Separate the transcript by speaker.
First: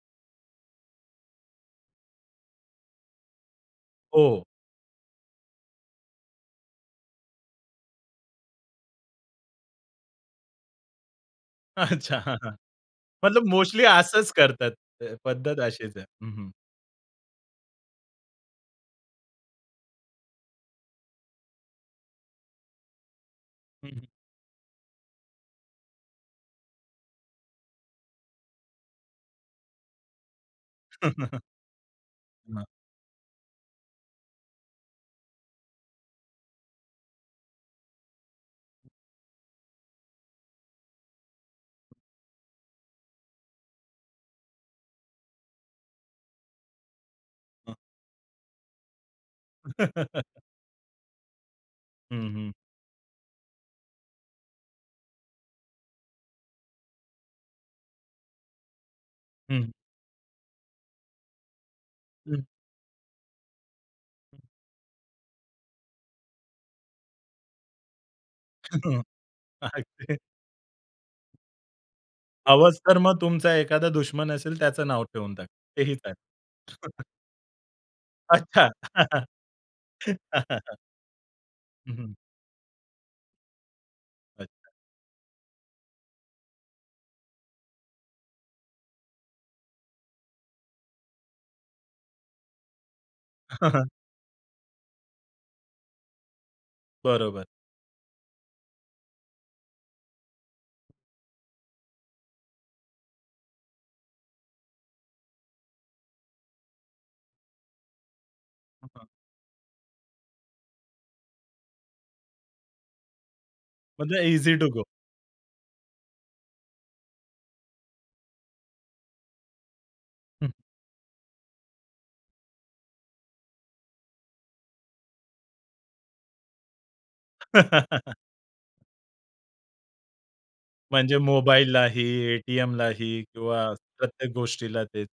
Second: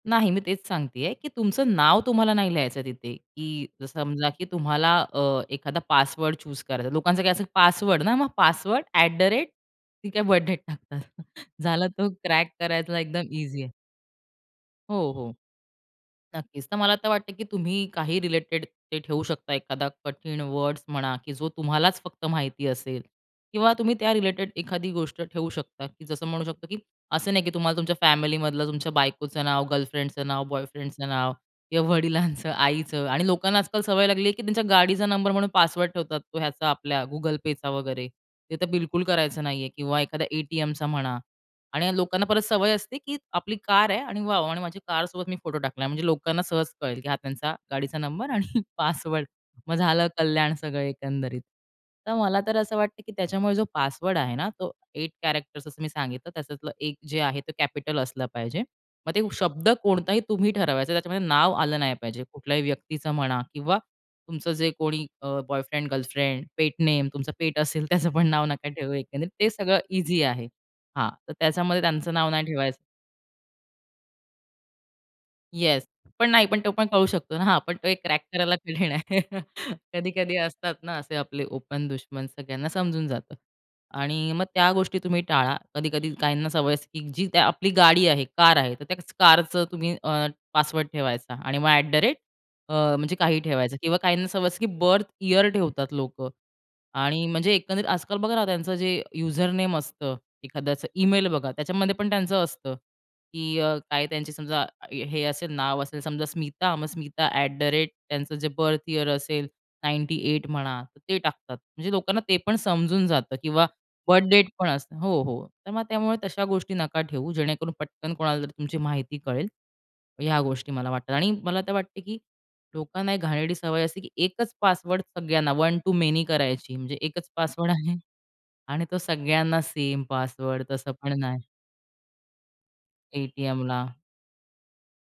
Speaker 1: नाही. मी तेच सांगतेय, की तुमचं नाव तुम्हाला नाही लिहायचं तिथे. की समजा
Speaker 2: हो.
Speaker 1: की तुम्हाला अ, एखादा पासवर्ड चूझ करायचा आहे. लोकांचं काय, असं पासवर्ड ना, मग पासवर्ड ॲट द रेट, ती काय बर्थ डेट टाकतात. झालं तर
Speaker 2: अच्छा, हां,
Speaker 1: क्रॅक
Speaker 2: हां,
Speaker 1: करायला एकदम
Speaker 2: मतलब
Speaker 1: ईझी आहे.
Speaker 2: मोस्टली असंच करतात.
Speaker 1: हो,
Speaker 2: ते
Speaker 1: हो.
Speaker 2: पद्धत अशीच आहे. हं, हं.
Speaker 1: नक्कीच. तर मला आता वाटतंय की तुम्ही काही रिलेटेड ते ठेऊ शकता. एखादा कठीण वर्ड्स म्हणा, की जो तुम्हालाच फक्त माहिती असेल, किंवा तुम्ही
Speaker 2: हं.
Speaker 1: त्या रिलेटेड एखादी गोष्ट ठेवू शकता. जसं म्हणू शकतो, की असं नाही की तुम्हाला तुमच्या फॅमिलीमधलं, तुमच्या बायकोचं नाव, गर्लफ्रेंडचं नाव, बॉयफ्रेंडचं नाव, किंवा वडिलांचं,
Speaker 2: हं.
Speaker 1: आईचं. आणि लोकांना आजकाल सवय लागली की त्यांच्या गाडीचा नंबर म्हणून पासवर्ड ठेवतात. तो ह्याचा आपल्या Google Payचा वगैरे, ते तर बिलकुल करायचं नाहीये, किंवा एखाद्या ए-टी-एमचा म्हणा. आणि लोकांना परत सवय असते, की आपली कार आहे आणि वॉव, आणि माझी कारसोबत मी फोटो टाकलाय, म्हणजे लोकांना सहज कळेल की हा त्यांचा
Speaker 2: हं.
Speaker 1: गाडीचा नंबर आणि पासवर्ड. मग झालं कल्याण, सगळं एकंदरीत. तर
Speaker 2: हं,
Speaker 1: मला
Speaker 2: हं.
Speaker 1: तर असं वाटतं की त्याच्यामुळे जो पासवर्ड आहे ना, तो एट कॅरेक्टर, असं मी सांगितलं, त्यातलं एक जे आहे ते कॅपिटल असलं पाहिजे. मग ते शब्द
Speaker 2: हं.
Speaker 1: कोणताही तुम्ही ठरवायचं, त्याच्यामध्ये नाव आलं नाही पाहिजे.
Speaker 2: हं.
Speaker 1: कुठल्याही व्यक्तीचं म्हणा, किंवा तुमचं जे कोणी अ, बॉयफ्रेंड, गर्लफ्रेंड, पेट नेम, तुमचं पेट असेल, त्याचं पण नाव नका ठेवू, एकंदरीत ते सगळं
Speaker 2: [unintelligible]
Speaker 1: ईझी आहे. हां, तर त्याच्यामध्ये त्यांचं नाव नाही ठेवायचं
Speaker 2: हवंच तर मग तुमचा एखादा दुश्मन असेल, त्याचं नाव ठेवून टाका. ते
Speaker 1: येस,
Speaker 2: ही चालेल.
Speaker 1: पण नाही. पण तो पण कळू शकतो ना. हां, पण तो एक क्रॅक करायला
Speaker 2: अच्छा.
Speaker 1: कठीण आहे. कधी-कधी असतात ना असे आपले ओपन
Speaker 2: हं, हं.
Speaker 1: दुश्मन, सगळ्यांना समजून जातं, आणि मग
Speaker 2: अच्छा.
Speaker 1: त्या गोष्टी तुम्ही टाळा. कधी-कधी काहींना सवय असते, की जी आपली गाडी आहे, कार आहे, तर त्याच कारचं तुम्ही अ, पासवर्ड ठेवायचा. आणि मग अ, ॲट द रेट अ, म्हणजे काही ठेवायचं. किंवा काहींना सवय असते, की बर्थ यिअर ठेवतात लोकं. आणि
Speaker 2: बरोबर.
Speaker 1: म्हणजे एकंदर आजकाल बघा ना, त्यांचं जे युजर नेम असतं. एखाद्याचं ईमेल बघा, त्याच्यामध्ये पण त्यांचं असतं की अ, काय त्यांची समजा, हे असेल, नाव असेल, समजा स्मिता, मग स्मिता ॲट द रेट, त्यांचं जे बर्थ यिअर
Speaker 2: [unintelligible]
Speaker 1: असेल 98 म्हणा, तर ते टाकतात. म्हणजे लोकांना ते पण समजून जातं. किंवा
Speaker 2: म्हणजे
Speaker 1: बर्थ डेट
Speaker 2: ईझी टु
Speaker 1: पण
Speaker 2: गो.
Speaker 1: असतं. हो, हो, तर मग त्यामुळे तशा गोष्टी नका ठेवू, जेणेकरून पटकन कोणाला तरी तुमची माहिती कळेल. ह्या
Speaker 2: हं.
Speaker 1: गोष्टी मला वाटतात. आणि मला तर वाटते की लोकांना एक घाणेरडी सवय अशी, की एकच पासवर्ड सगळ्यांना, वन टु मेनी करायची. म्हणजे एकच पासवर्ड आहे आणि तो सगळ्यांना सेम पासवर्ड, तसं
Speaker 2: म्हणजे
Speaker 1: पण नाही.
Speaker 2: मोबाईललाही, ए-टी-एमलाही किंवा
Speaker 1: ए-टी-एमला.
Speaker 2: प्रत्येक गोष्टीला तेच